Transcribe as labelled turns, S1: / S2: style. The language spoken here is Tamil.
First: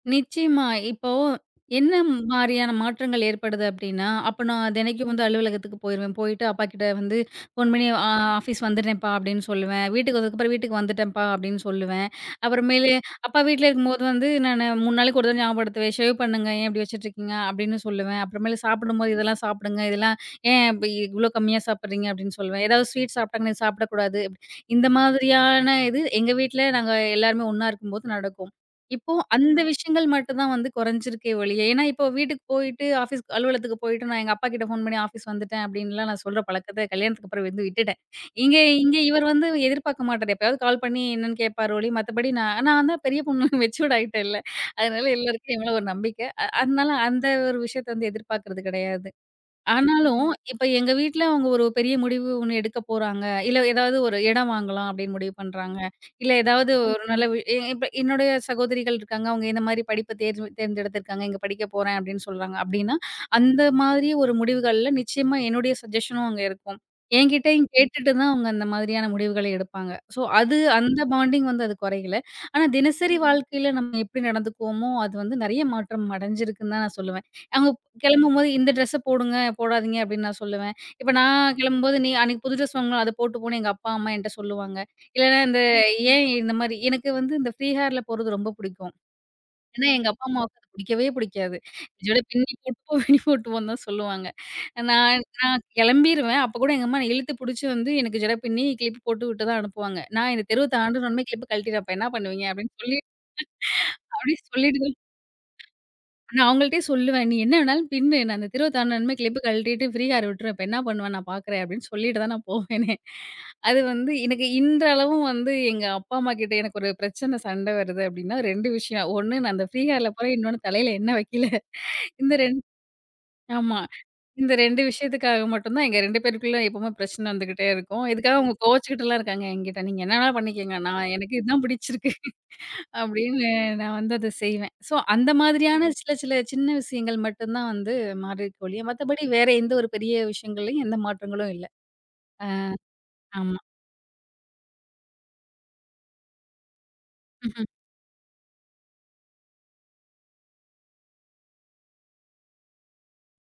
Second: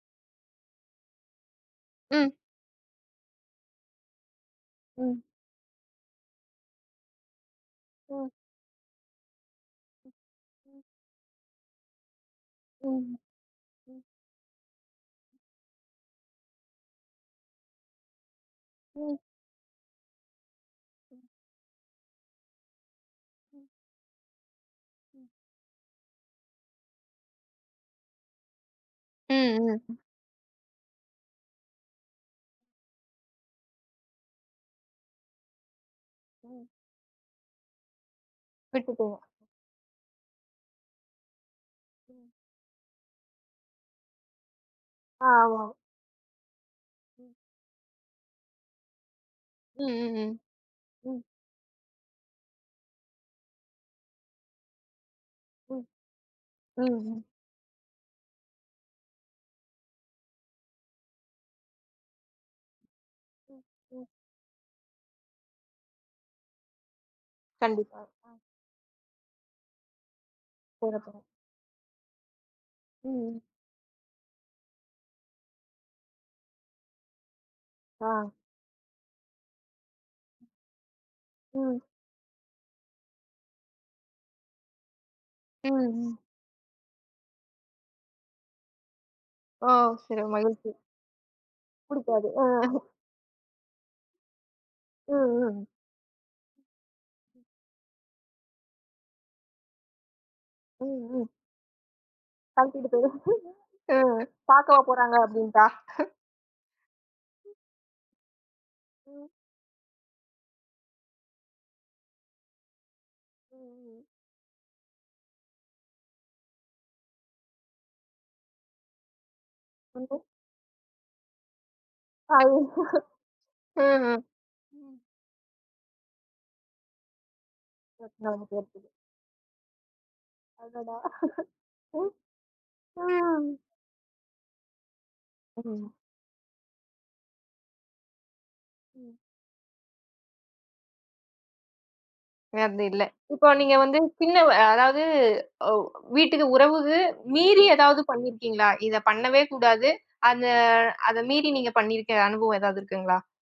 S1: நிச்சயமா. இப்போ என்ன
S2: ம்.
S1: மாரியான மாற்றங்கள் ஏற்படுது அப்டின்னா, அப்ப நான் தெனைக்கும்
S2: ம்.
S1: வந்து அலுவலகத்துக்குப் போயிருவேன். போயிட்டு அப்பாகிட்ட வந்து ஃபோன் பண்ணி அ
S2: ம்.
S1: "ஆஃபிஸ் வந்துடுரேன்ப்பா" அப்டின்னு சொல்லுவேன். வீட்டுக்கு வந்ததுக்கப்பறம் "வீட்டுக்கு
S2: ம்.
S1: வந்துட்டேன்ப்பா" அப்டின்னு சொல்லுவேன். அப்பறமேலு
S2: ம்,
S1: அப்பா வீட்ல
S2: ம்.
S1: இருக்கும்போது வந்து நானு 3 நாளுக்கு ஒரு தடவ ஞாபகப்படுத்துவேன். "சேவ் பண்ணுங்க! ஏன் இப்டி வச்சிட்ருக்கீங்க" அப்டின்னு சொல்லுவேன். அப்பறமேலு, சாப்புடும்போது
S2: ம்.
S1: "இதெல்லாம் சாப்டுங்க. இதெல்லாம். ஏன் பி
S2: ம்.
S1: இவ்ளோ கம்மியா சாப்பிட்றீங்க" அப்டின்னு சொல்லுவேன். ஏதாவது ஸ்வீட் சாப்பட்டாங்கன்னா
S2: ம்.
S1: "சாப்டக்கூடாது." இந்த
S2: ம்.
S1: மாதிரியான இது, எங்க வீட்ல நாங்க எல்லாருமே ஒண்ணா இருக்கும்போது நடக்கும். இப்போ அந்த
S2: ம், ம்.
S1: விஷயங்கள் மட்டுந்தான் வந்து குறைஞ்சிருக்கே ஒழிய ஏன்னா, இப்போ வீட்டுக்கு போயிட்டு, ஆஃபிஸ் அலுவலகத்துக்கு போயிட்டு நான் எங்க அப்பாகிட்ட ஃபோன் பண்ணி "ஆஃபிஸ் வந்துட்டேன்" அப்டின்லாம் நான் சொல்ற
S2: ம்.
S1: பழக்கத்த கல்யாணத்துக்கு அப்பறம் வந்து விட்டுட்டேன். எங்க இங்க
S2: விட்டுப்போக.
S1: இவர் வந்து எதிர்பார்க்க மாட்டாரு. எப்பயாவது கால் பண்ணி என்னன்னு கேட்பாரு ஒழிய, மத்தபடி
S2: ம்.
S1: நான், நான் தான் பெரிய பொண்ணு மெச்சூர்டு ஆயிட்டேன்ல. அதனால
S2: ஆ,
S1: எல்லாருக்கும்
S2: ஆமா. ம்.
S1: எம்மேல ஒரு நம்பிக்கை. அ அதனால அந்த
S2: ம்.
S1: ஒரு விஷயத்த வந்து எதிர்பார்க்குறது கிடையாது.
S2: ம், ம்,
S1: ஆனாலும்
S2: ம்.
S1: இப்ப எங்க
S2: ம்.
S1: வீட்ல அவங்க ஒரு பெரிய முடிவு ஒண்ணு எடுக்கப்போறாங்க. இல்ல ஏதாவது ஒரு இடம் வாங்கலாம் அப்டின்னு முடிவு பண்றாங்க.
S2: ம்.
S1: இல்ல ஏதாவது
S2: ம்,
S1: ஒரு
S2: ம்.
S1: நல்ல வி எ இப்ப என்னுடைய சகோதரிகள் இருக்காங்க. அவங்க இந்த மாதிரி படிப்ப தேர்வு தேர்ந்தெடுத்து இருக்காங்க. "இங்க படிக்கப்போறேன்." அப்டின்னு சொல்றாங்க அப்டின்னா,
S2: ம்.
S1: அந்த
S2: ம்.
S1: மாதிரியான முடிவுகள்ல நிச்சயமா என்னுடைய சஜ்ஜஷனும் அங்க இருக்கும். என்கிட்டயும்
S2: கண்டிப்பா.
S1: கேட்டுட்டு தான்
S2: அ.
S1: அவங்க அந்த மாதிரியான முடிவுகள எடுப்பாங்க. சோ அது அந்த
S2: போடப்போறேன்.
S1: பாண்டிங் வந்து அது குறையல. ஆனா தினசரி
S2: ம்.
S1: வாழ்க்கையில நம்ம எப்படி நடந்துக்கோவோமோ, அது வந்து நிறையா மாற்றம் அடைஞ்சிருக்குன்னு தான் நான் சொல்லுவேன். அவங்க
S2: அ.
S1: கிளம்பும்போது "இந்த ட்ரெஸ் போடுங்க, போடாதீங்க" அப்டின்னு நான்
S2: ம்.
S1: சொல்லுவேன். இப்ப நான்
S2: ம்.
S1: கிளம்பும்போது "நீ அன்னைக்கு புது ட்ரெஸ் வாங்குன, அதப் போட்டுப் போன்னு." எங்க அப்பா, அம்மா என்ட்ட சொல்லுவாங்க. இல்லனா இந்த
S2: ம், ம்.
S1: ஏன் இந்த மாரி, எனக்கு வந்து இந்த ஃப்ரீ ஹேர்ல போறது ரொம்ப பிடிக்கும்.
S2: ஓ.
S1: ஏனா எங்க
S2: சிற
S1: அப்பா, அம்மாவுக்கு அது
S2: மகிழ்ச்சி.
S1: பிடிக்கவே பிடிக்காது. ஜட
S2: புடிக்காது. அ.
S1: பின்னி போட்டு, பின்னி போட்டுப் போன்னு தான் சொல்லுவாங்க.
S2: ம்.
S1: நான், நான்
S2: ம்.
S1: கிளம்பிருவேன். அப்பக் கூட எங்க அம்மா என்ன இழுத்துப் புடிச்சி வந்து, எனக்கு ஜட பின்னி க்ளிப் போட்டுவிட்டு தான் அனுப்புவாங்க. "நான் இந்தத் தெருவ
S2: ம்,
S1: தாண்டுன
S2: ம்.
S1: உடனே கிளிப்ப கழட்டிவப்பேன்! அப்ப என்ன பண்ணுவீங்க?" அப்டின்னு
S2: கழட்டிட்டு
S1: சொல்லி.
S2: போயிரு. அ
S1: அப்படி சொல்லிட்டு
S2: பாக்கவா
S1: தான்
S2: போறாங்க. அப்டின்ட்டா. ஹ.
S1: நான் அவங்கள்டயே சொல்லுவேன். "நீ என்ன வேணாலும் பின்னு. நான் அந்த தெருவ தாண்டுனதுமே
S2: ம்.
S1: கிளிப்ப கழட்டிட்டு ஃப்ரீ ஹேர் விட்டுருவேன் இப்ப என்ன பண்ணுவன்னு நான் பாக்குறேன்" அப்டின்னு சொல்லிட்டு தான் நான் போவேனே!
S2: ம்.
S1: அது
S2: ம்.
S1: வந்து, எனக்கு இன்றளவும் வந்து எங்க அப்பா, அம்மா கிட்ட எனக்கு ஒரு பிரச்சன, சண்ட வருது அப்டின்னா 2 விஷயம். ஒண்ணு நான் அந்த ஃப்ரீ ஹேர்ல
S2: [unintelligible]
S1: போறேன். இன்னொன்னு தலையில எண்ணெய் வைக்கில. இந்த ரெண்
S2: ஐயயோ!
S1: ஆமா.
S2: அ, அ.
S1: இந்த 2
S2: ம்,
S1: விஷயத்துக்காக மட்டும் தான் எங்க 2 பேத்துக்குள்ள எப்பவுமே பிரச்சனை வந்துகிட்டே இருக்கும்.
S2: பிரச்சனை
S1: இதுக்காக அவங்க
S2: வந்துட்டே இருக்கு.
S1: கோச்சுக்கிட்டுலாம் இருக்காங்க என்கிட்ட. "நீங்க என்ன வேணா பண்ணிக்குங்க.
S2: அடடா!
S1: நான் எனக்கு இது தான்
S2: ம்.
S1: பிடிச்சிருக்கு." அப்டின்னு,
S2: ம்.
S1: நான் வந்து அத செய்வேன். சோ அந்த
S2: ம்.
S1: மாதிரியான
S2: [unintelligible]
S1: சில, சில சின்ன விஷயங்கள் மட்டுந்தான் வந்து மாறிருக்கே ஒழிய,
S2: ம்.
S1: மத்தபடி வேற எந்த ஒரு பெரிய விஷயங்கள்லயும் எந்த மாற்றங்களும் இல்ல. அ.
S2: அது இல்ல. இப்போ
S1: ஆமா.
S2: நீங்க வந்து சின்னவ அதாவது. ஒ வீட்டுக்கு உறவுக்கு மீறி
S1: ம்ஹ்ம்.
S2: எதாவது பண்ணிருக்கீங்களா? இதப் பண்ணவே கூடாது. அந்த அத மீறி நீங்கப் பண்ணிருக்க அனுபவம் ஏதாவது இருக்குங்களா?